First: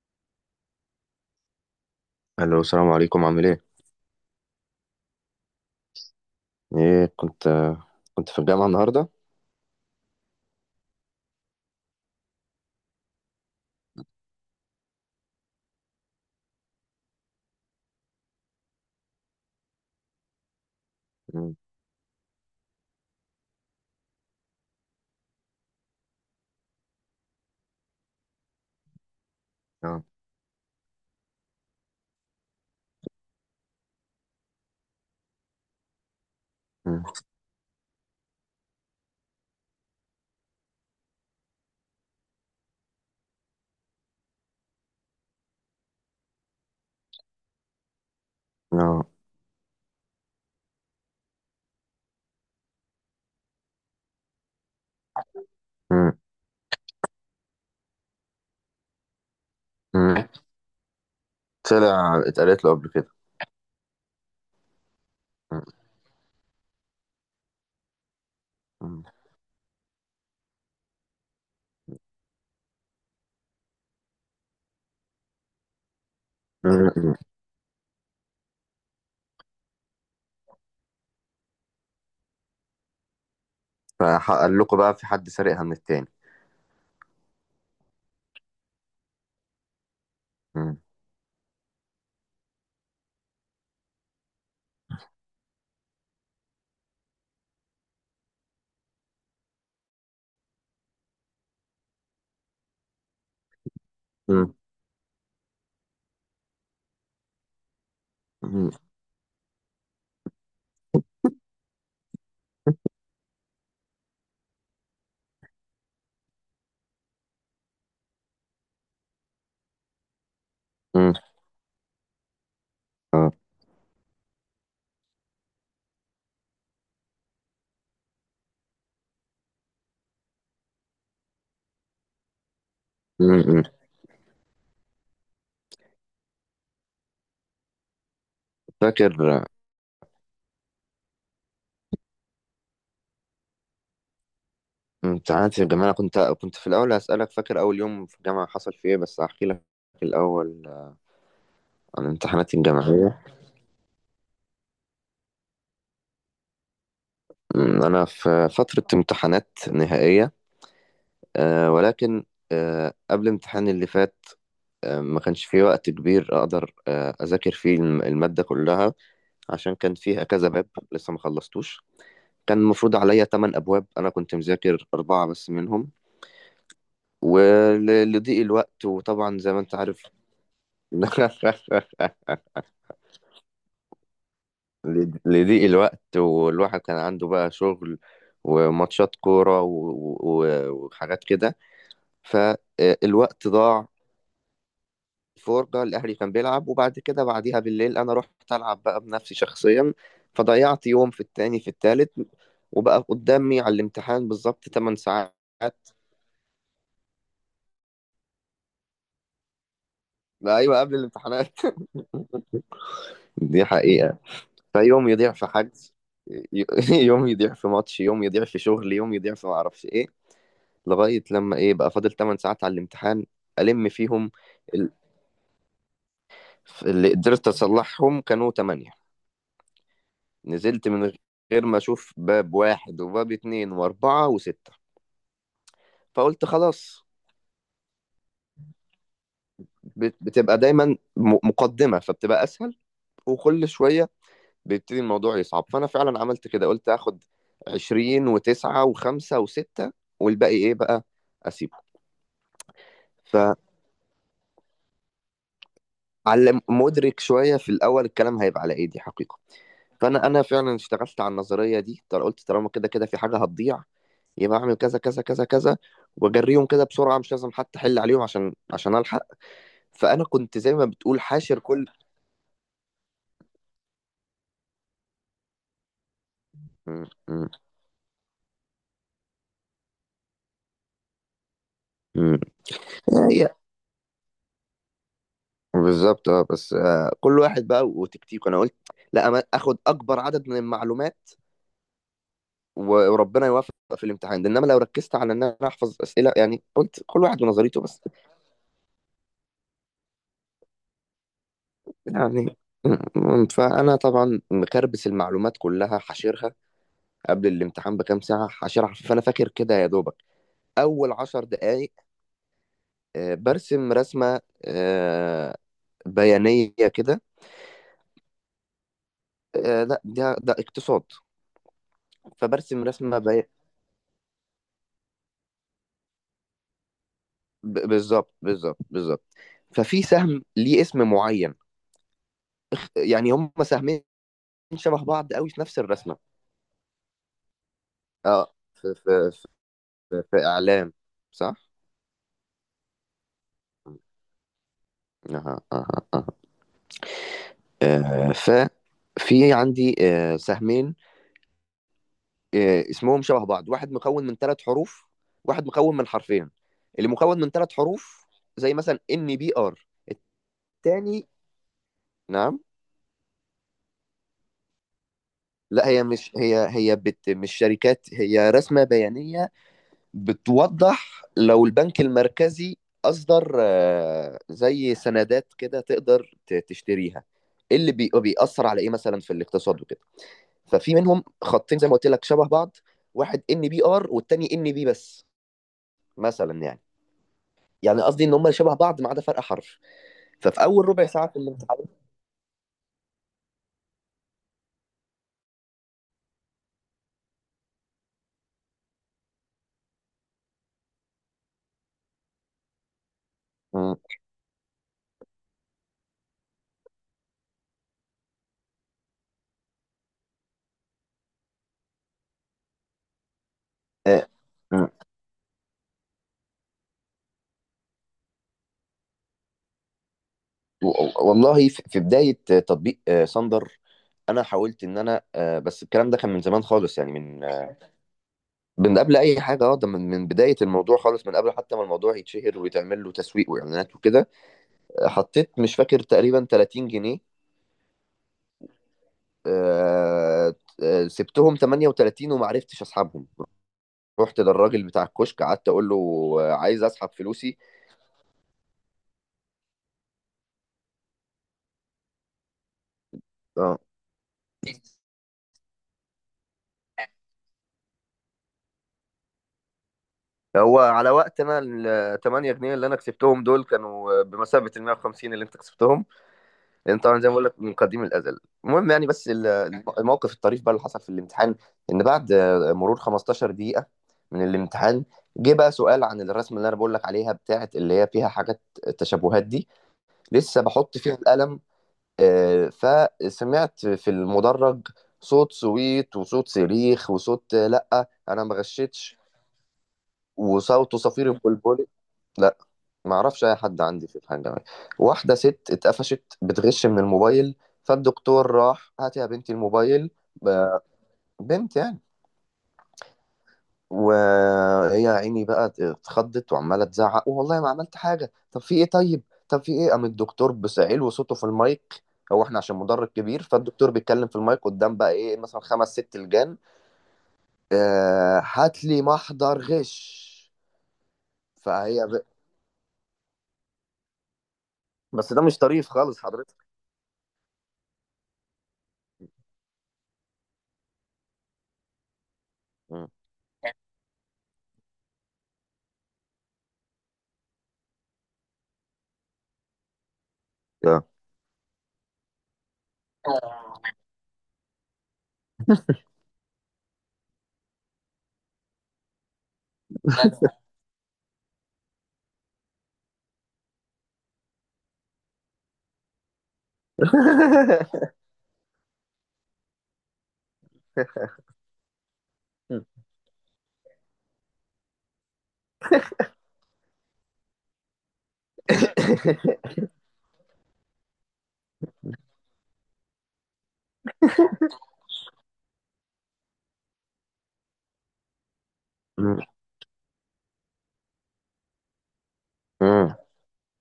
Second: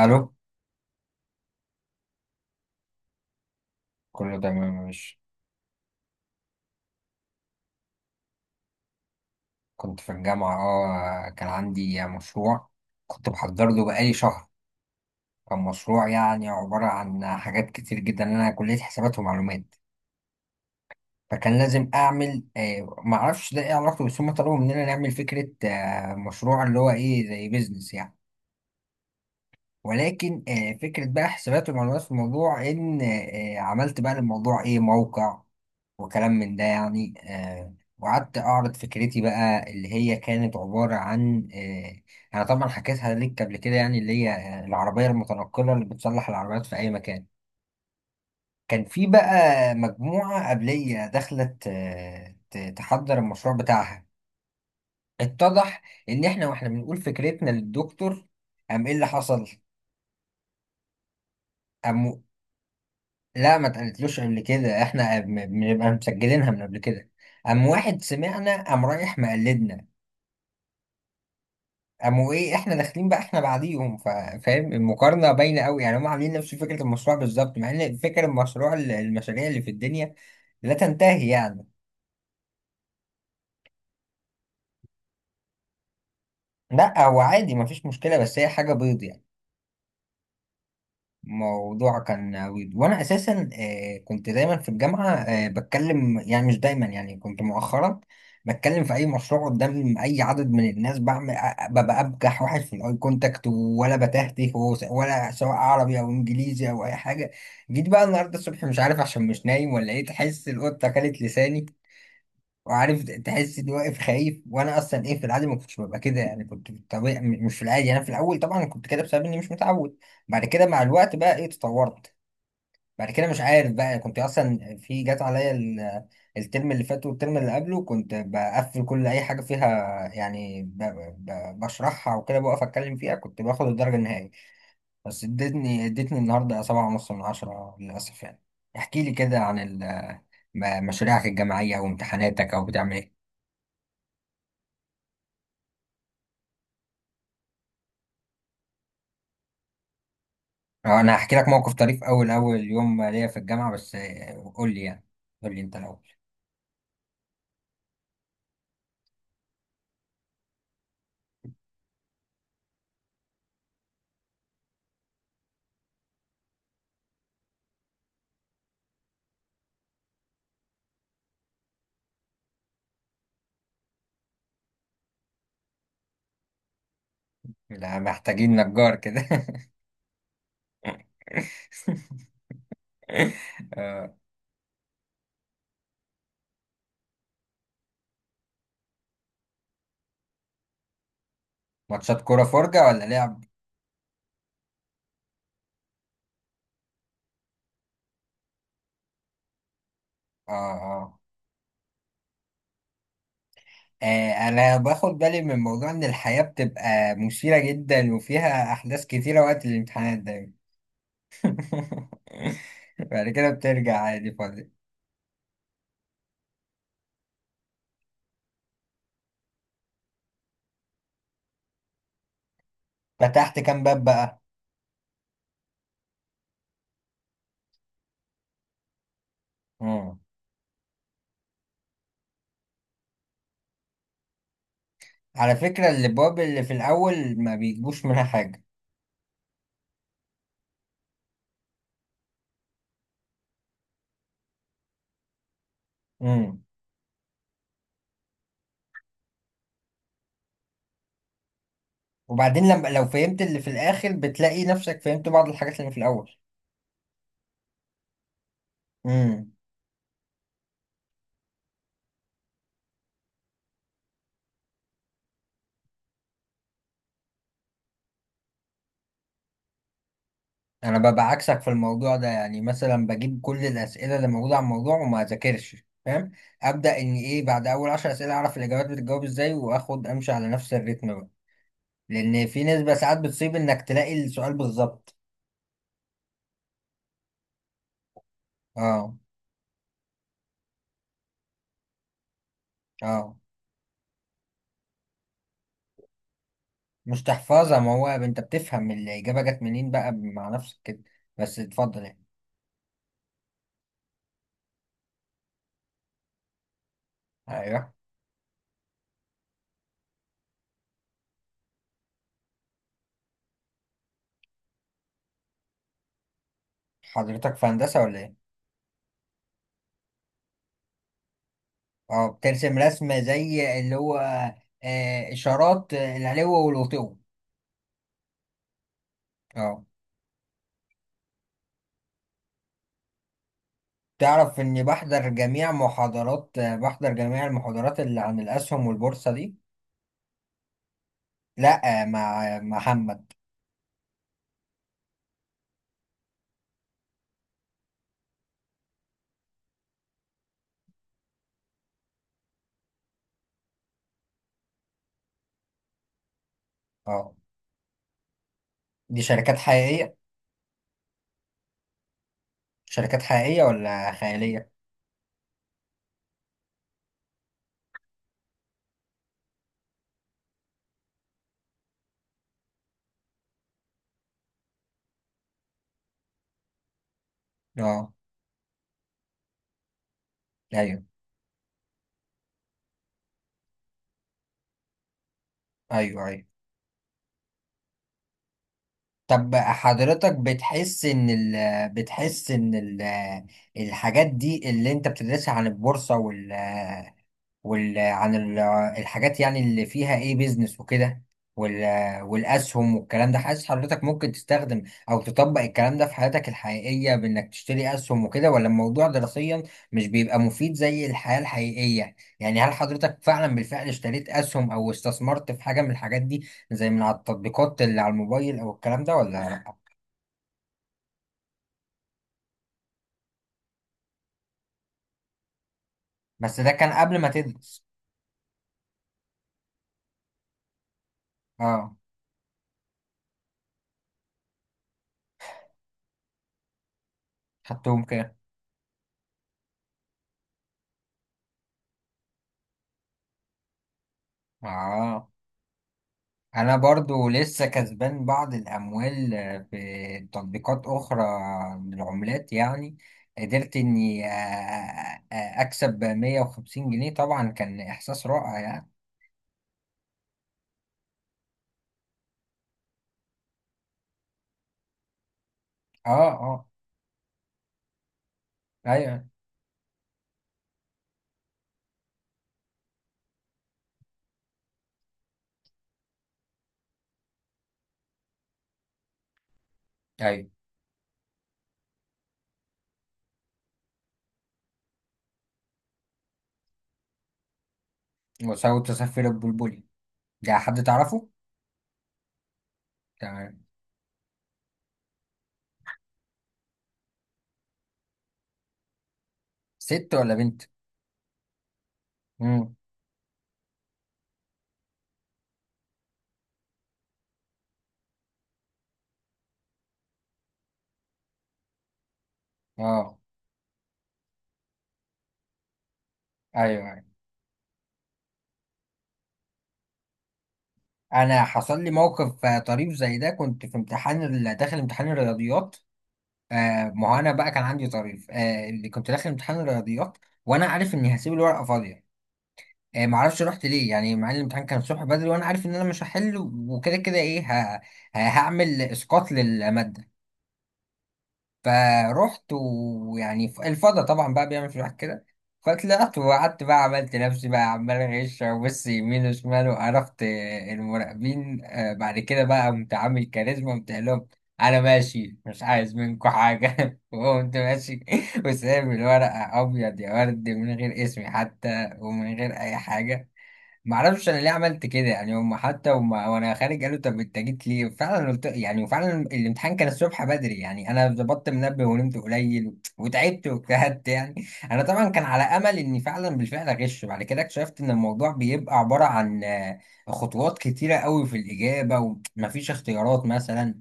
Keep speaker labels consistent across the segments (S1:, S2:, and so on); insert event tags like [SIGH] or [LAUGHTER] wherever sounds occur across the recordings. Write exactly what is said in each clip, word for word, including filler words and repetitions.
S1: الو.
S2: الو، السلام عليكم، عامل ايه؟
S1: كله تمام، مش؟
S2: ايه، كنت آه، كنت في الجامعه النهارده.
S1: كنت في الجامعة اه كان عندي مشروع. كنت بحضر له بقالي شهر. كان مشروع يعني عبارة عن حاجات كتير جدا، انا كلية حسابات ومعلومات.
S2: مم.
S1: فكان لازم اعمل، آه معرفش ده ايه علاقته، بس هم طلبوا مننا نعمل فكرة آه مشروع اللي هو ايه زي بيزنس يعني.
S2: اه.
S1: ولكن آه، فكرة بقى حسابات ومعلومات في الموضوع، إن آه، عملت بقى للموضوع إيه موقع وكلام من ده
S2: مم.
S1: يعني، آه، وقعدت أعرض فكرتي بقى اللي هي كانت عبارة عن، آه، أنا طبعا حكيتها ليك قبل كده يعني، اللي هي آه، العربية المتنقلة اللي بتصلح العربيات في أي مكان. كان في
S2: اه.
S1: بقى مجموعة قبلية دخلت، آه، ت- تحضر المشروع بتاعها. اتضح
S2: مم.
S1: إن إحنا وإحنا بنقول فكرتنا للدكتور، قام إيه اللي حصل؟
S2: مم. طلع اتقالت له قبل كده.
S1: لا، ما اتقالتلوش قبل كده، احنا م-
S2: مم.
S1: بنبقى مسجلينها من قبل كده. قام واحد سمعنا قام
S2: مم.
S1: رايح مقلدنا. قاموا ايه احنا داخلين بقى احنا بعديهم، فا- فاهم المقارنه باينه قوي يعني، هم عاملين نفس فكره
S2: مم.
S1: المشروع بالظبط، مع ان فكره المشروع ال- المشاريع اللي في الدنيا لا تنتهي يعني.
S2: فقال لكم بقى في حد سرقها من التاني؟
S1: لا هو عادي، ما فيش مشكله، بس هي حاجه بيض يعني.
S2: مم.
S1: موضوع كان عويض، وانا اساسا آه، كنت دايما في الجامعه آه، بتكلم، يعني مش دايما، يعني كنت مؤخرا بتكلم في اي مشروع قدام اي عدد من الناس، بعمل، أ- ببقى ابجح واحد في الاي كونتاكت، ولا بتهته
S2: مم.
S1: وس- ولا، سواء عربي او انجليزي او اي حاجه. جيت بقى النهارده الصبح
S2: مم.
S1: مش عارف، عشان مش نايم ولا ايه، تحس القطه اكلت لساني، وعارف تحس اني واقف خايف، وانا اصلا ايه في العادي ما كنتش ببقى كده يعني. كنت في الطبيعي، م- مش في العادي. انا في الاول طبعا كنت كده بسبب اني مش متعود، بعد كده مع
S2: مم.
S1: الوقت بقى ايه تطورت. بعد كده مش عارف بقى كنت اصلا في جات عليا ال- الترم اللي فات والترم اللي قبله كنت بقفل كل اي حاجه فيها، يعني ب- ب- بشرحها وكده بقف اتكلم فيها، كنت
S2: مم.
S1: باخد الدرجه النهائيه. بس ادتني ادتني النهارده سبعة ونص من عشرة للاسف يعني. احكي لي
S2: فاكر
S1: كده
S2: آه،
S1: عن ال- م- مشاريعك الجامعيه وامتحاناتك او بتعمل ايه.
S2: امتحانات الجامعه. أنا كنت كنت في الاول. هسالك، فاكر اول يوم في الجامعه حصل فيه ايه؟ بس هحكي لك الاول، آه،
S1: آه، انا هحكي لك موقف طريف
S2: عن
S1: اول
S2: امتحاناتي
S1: اول يوم
S2: الجامعيه.
S1: ليا في الجامعه، بس آه، قول لي يعني. قول لي انت الاول.
S2: مم. انا في فتره امتحانات نهائيه، آه، ولكن آه، قبل امتحاني اللي فات ما كانش في وقت كبير اقدر آه، اذاكر فيه الم- المادة كلها، عشان كان فيها كذا باب لسه ما خلصتوش. كان المفروض عليا 8 ابواب، انا كنت مذاكر اربعة بس منهم،
S1: لا،
S2: ولضيق
S1: محتاجين
S2: الوقت
S1: نجار كده.
S2: وطبعا زي ما
S1: [LAUGHS]
S2: انت عارف. [LAUGHS]
S1: آه،
S2: لضيق الوقت، والواحد كان عنده بقى شغل وماتشات كورة و- و- وحاجات كده،
S1: ماتشات كوره، فرجه ولا لعب؟
S2: فالوقت ضاع. الفرجة، الأهلي كان بيلعب، وبعد كده بعديها بالليل أنا رحت ألعب بقى بنفسي شخصيا.
S1: اه،
S2: فضيعت يوم،
S1: اه.
S2: في التاني، في التالت، وبقى قدامي على الامتحان
S1: آه،
S2: بالظبط
S1: انا
S2: 8
S1: باخد
S2: ساعات.
S1: بالي من موضوع ان الحياه بتبقى مثيره جدا، وفيها احداث كتيره وقت الامتحانات دايما.
S2: لا، أيوة، قبل الامتحانات.
S1: [LAUGHS] بعد
S2: [LAUGHS]
S1: كده
S2: دي
S1: بترجع
S2: حقيقة.
S1: عادي فاضي.
S2: فيوم يضيع في حجز، ي- [LAUGHS] يوم يضيع في ماتش، يوم يضيع في شغل، يوم يضيع في معرفش إيه، لغاية لما إيه بقى فاضل 8 ساعات على الامتحان.
S1: فتحت كام
S2: ألم
S1: باب
S2: فيهم،
S1: بقى؟
S2: ال- اللي قدرت أصلحهم كانوا تمانية.
S1: مم.
S2: نزلت من غير ما أشوف باب واحد وباب اتنين وأربعة وستة،
S1: على فكره الابواب
S2: فقلت
S1: اللي في
S2: خلاص.
S1: الاول ما بيجيبوش منها حاجه.
S2: بت- بتبقى دايما م- مقدمة فبتبقى أسهل، وكل شوية بيبتدي الموضوع يصعب. فأنا فعلا عملت
S1: مم.
S2: كده، قلت هاخد عشرين وتسعة وخمسة وستة، والباقي إيه بقى أسيبه.
S1: وبعدين لما لو فهمت اللي في الاخر بتلاقي نفسك فهمت بعض الحاجات اللي في الاول.
S2: فعلم مدرك شوية، في الأول الكلام هيبقى على إيه. دي حقيقة.
S1: امم.
S2: فأنا أنا فعلا اشتغلت على النظرية دي. طل- قلت طالما كده كده في حاجة هتضيع، يبقى اعمل كذا كذا كذا كذا، واجريهم كده بسرعه، مش لازم حتى احل عليهم، عشان عشان الحق. فانا كنت زي ما
S1: انا
S2: بتقول
S1: ببقى
S2: حاشر
S1: عكسك في
S2: كل.
S1: الموضوع ده، يعني مثلا بجيب كل الاسئله اللي موجوده عن الموضوع وما اذاكرش، فاهم؟ ابدا،
S2: م-
S1: ان ايه بعد اول عشر اسئله اعرف الاجابات بتتجاوب ازاي، واخد امشي على نفس الريتم بقى،
S2: م-
S1: لان في نسبه ساعات
S2: هي
S1: بتصيب انك تلاقي السؤال بالظبط.
S2: بالظبط. اه، بس آه كل واحد بقى وتكتيكه. انا قلت
S1: اه،
S2: لا، أما اخد اكبر عدد من المعلومات و-
S1: اه.
S2: وربنا يوفق في الامتحان ده، انما لو ركزت على ان انا احفظ اسئله، يعني قلت
S1: مش
S2: كل واحد
S1: تحفظها،
S2: ونظريته
S1: ما
S2: بس.
S1: هو انت بتفهم الاجابه جت منين بقى مع نفسك كده، بس اتفضل يعني.
S2: يعني، م- فانا طبعا مكربس المعلومات كلها حاشرها قبل
S1: ايوه،
S2: الامتحان بكام ساعه، حاشرها. فانا فاكر كده، يا دوبك اول عشر دقائق آه، برسم رسمه آه، بيانيه كده.
S1: حضرتك في هندسه ولا ايه؟
S2: آه، لا، ده ده اقتصاد.
S1: اه، بترسم
S2: فبرسم رسمه
S1: رسمة
S2: بي...
S1: زي اللي هو، آه، إشارات، آه، العلو والوطو.
S2: ب- بالظبط بالظبط بالظبط.
S1: اه.
S2: ففي سهم ليه اسم معين، يعني هم سهمين
S1: تعرف إني
S2: شبه
S1: بحضر
S2: بعض قوي في
S1: جميع
S2: نفس الرسمة.
S1: محاضرات آه، بحضر جميع المحاضرات اللي عن
S2: اه،
S1: الأسهم
S2: في في
S1: والبورصة دي؟
S2: في, في اعلام، صح.
S1: لأ، آه، مع مع محمد.
S2: اها، اها، اها. آه، ف في عندي آه، سهمين، آه، اسمهم شبه بعض. واحد مكون من ثلاث حروف، واحد مكون من حرفين. اللي
S1: اه.
S2: مكون من ثلاث حروف زي مثلا
S1: دي
S2: ان بي
S1: شركات
S2: ار.
S1: حقيقية؟
S2: التاني. نعم.
S1: شركات حقيقية ولا خيالية؟
S2: لا، هي مش، هي هي بت مش شركات، هي رسمة بيانية، بتوضح لو البنك المركزي أصدر آه، زي سندات كده تقدر ت- تشتريها، إيه اللي بي-
S1: اه،
S2: بيأثر على إيه مثلا في الاقتصاد وكده. ففي
S1: أيوه،
S2: منهم خطين زي ما قلت لك شبه بعض، واحد ان بي ار والتاني ان بي بس،
S1: أيوه، أيوه.
S2: مثلا يعني يعني قصدي ان هم شبه بعض ما عدا فرق
S1: طب
S2: حرف.
S1: حضرتك
S2: ففي اول
S1: بتحس
S2: ربع ساعه
S1: إن
S2: في الامتحان.
S1: ال بتحس إن ال الحاجات دي اللي أنت بتدرسها عن البورصة، وال وال عن ال- الحاجات يعني اللي فيها ايه بيزنس وكده، وال والاسهم والكلام ده، حاسس
S2: مم.
S1: حضرتك ممكن تستخدم او تطبق الكلام ده في حياتك الحقيقية، بانك تشتري اسهم وكده، ولا الموضوع دراسيا مش بيبقى مفيد زي الحياة الحقيقية يعني؟ هل حضرتك فعلا بالفعل
S2: آه،
S1: اشتريت اسهم
S2: مم.
S1: او استثمرت في حاجة من الحاجات دي، زي من على التطبيقات اللي على الموبايل او الكلام ده، ولا لا؟
S2: و- والله، في في بدايه تطبيق آه، صندر، انا حاولت ان انا آه، بس الكلام ده كان من
S1: بس
S2: زمان
S1: ده كان
S2: خالص، يعني
S1: قبل ما
S2: من
S1: تدرس.
S2: من قبل اي حاجه. اه، ده من من بدايه الموضوع خالص، من قبل حتى ما
S1: اه،
S2: الموضوع يتشهر ويتعمل له تسويق واعلانات وكده. آه، حطيت، مش فاكر، تقريبا تلاتين جنيه.
S1: خدتهم كده.
S2: آه، آه، سبتهم تمانية وتلاتين وما عرفتش اسحبهم. رحت للراجل بتاع
S1: اه،
S2: الكشك قعدت اقول له آه،
S1: انا
S2: عايز اسحب
S1: برضو
S2: فلوسي.
S1: لسه كسبان بعض الاموال آه، في تطبيقات اخرى، من العملات يعني. قدرت
S2: اه.
S1: اني، آه، آه، آه، اكسب مية وخمسين جنيه، طبعا كان احساس رائع يعني.
S2: هو على وقت، انا ال تمانية جنيه اللي انا كسبتهم دول كانوا بمثابه ال ميه وخمسين اللي انت كسبتهم،
S1: اه، اه،
S2: لان طبعا زي ما بقول لك من قديم الازل. المهم، يعني،
S1: ايوه،
S2: بس ال- الموقف الطريف بقى اللي حصل في الامتحان، ان بعد مرور 15 دقيقه من الامتحان، جه بقى سؤال عن الرسمه اللي انا بقول لك عليها بتاعه، اللي هي فيها حاجات التشابهات دي.
S1: ايوه.
S2: لسه بحط فيها القلم، آه، فسمعت في المدرج صوت سويت وصوت صريخ وصوت، آه، لا انا ما
S1: وسوف
S2: غشيتش.
S1: تسفر البلبلي. ده حد
S2: وصوت
S1: تعرفه؟
S2: صفير البلبل. لا، ما اعرفش اي
S1: تمام.
S2: حد عندي في الحاجه دي. واحده ست اتقفشت بتغش من الموبايل، فالدكتور راح، هاتي يا بنتي الموبايل.
S1: ست ولا بنت؟
S2: ب- بنت يعني.
S1: امم.
S2: وهي يا عيني بقى اتخضت وعماله تزعق، والله ما عملت حاجه، طب في ايه، طيب، طب في ايه. قام الدكتور بسعيل وصوته في المايك، هو احنا عشان مدرج
S1: اه،
S2: كبير، فالدكتور بيتكلم في المايك قدام بقى ايه مثلا خمس ست لجان.
S1: ايوه، ايوه.
S2: آه، هات لي محضر غش.
S1: انا حصل لي
S2: فهي ب...
S1: موقف آه، طريف زي ده. كنت في امتحان، ال- داخل امتحان
S2: بس ده مش
S1: الرياضيات.
S2: طريف خالص حضرتك.
S1: آه ما هو انا بقى كان عندي طريف، آه اللي كنت داخل امتحان الرياضيات وانا عارف اني هسيب الورقه فاضيه. آه
S2: مم.
S1: ما اعرفش رحت ليه يعني، مع ان الامتحان كان الصبح بدري وانا عارف ان انا مش هحل، وكده كده ايه ه... ه- هعمل اسقاط للماده.
S2: آه.
S1: فروحت ويعني ف- الفضا طبعا بقى بيعمل في الواحد كده. فطلعت وقعدت بقى، عملت نفسي بقى عمال غش وبص يمين وشمال وعرفت آه، المراقبين، آه، بعد كده بقى قمت عامل كاريزما، قمت قايل لهم، انا ماشي مش عايز منكم حاجه. [LAUGHS] وقمت ماشي، وسايب الورقه ابيض يا ورد، من غير اسمي حتى ومن غير اي
S2: [LAUGHS]
S1: حاجه. معرفش انا ليه عملت كده يعني. هم حتى، وما وانا خارج قالوا طب انت جيت ليه فعلا، قلت يعني، وفعلا الامتحان كان الصبح بدري يعني، انا ظبطت منبه ونمت قليل وتعبت واجتهدت يعني. انا طبعا كان على امل اني فعلا بالفعل اغش، بعد كده اكتشفت ان الموضوع بيبقى عبارة
S2: مم.
S1: عن آه، خطوات كتيرة قوي في الاجابة، ومفيش
S2: مم.
S1: اختيارات مثلا،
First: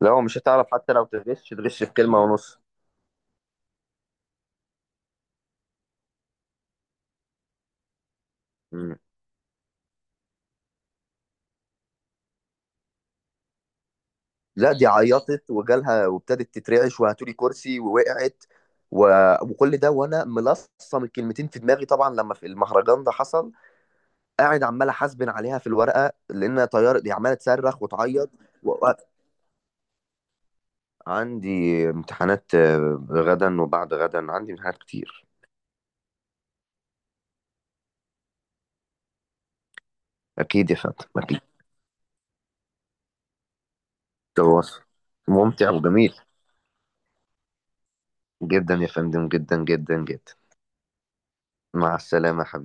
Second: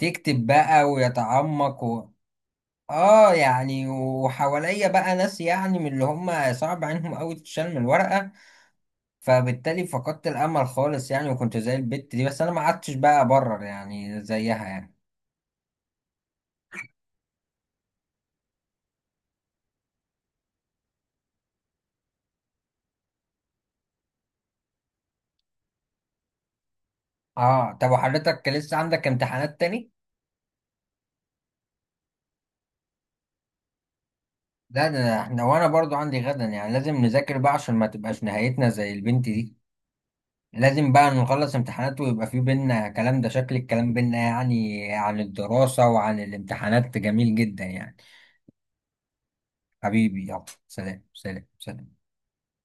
S2: لا، هو مش هتعرف،
S1: بقى
S2: حتى لو تغش تغش
S1: ويتعمق
S2: في
S1: و...
S2: كلمة ونص.
S1: اه يعني. وحواليا بقى ناس يعني من اللي هم صعب عليهم قوي تشال من الورقة،
S2: مم.
S1: فبالتالي فقدت الامل خالص يعني، وكنت زي البت دي، بس انا ما قعدتش بقى ابرر يعني زيها
S2: لا، دي
S1: يعني.
S2: عيطت وجالها وابتدت تترعش وهاتولي كرسي ووقعت. و... وكل ده وانا ملصم الكلمتين في دماغي طبعا، لما في المهرجان ده حصل، قاعد عمال احاسبن عليها في الورقة، لانها طيار دي عمالة
S1: اه،
S2: صرخ
S1: طب
S2: وتعيط.
S1: وحضرتك
S2: و...
S1: لسه عندك امتحانات تاني؟
S2: عندي امتحانات آه، غدا وبعد غدا، عندي امتحانات
S1: لا، ده
S2: كتير.
S1: احنا وانا برضو عندي غدا يعني، لازم نذاكر بقى عشان ما تبقاش نهايتنا زي البنت دي.
S2: اكيد يا
S1: لازم
S2: فندم،
S1: بقى
S2: اكيد.
S1: نخلص امتحانات ويبقى في بينا كلام. ده شكل الكلام بينا
S2: تواصل
S1: يعني عن
S2: ممتع
S1: الدراسة
S2: وجميل
S1: وعن الامتحانات جميل جدا يعني.
S2: جدا يا فندم، جدا جدا
S1: حبيبي،
S2: جدا.
S1: يلا سلام، سلام،
S2: مع
S1: سلام.
S2: السلامة يا حبيبي.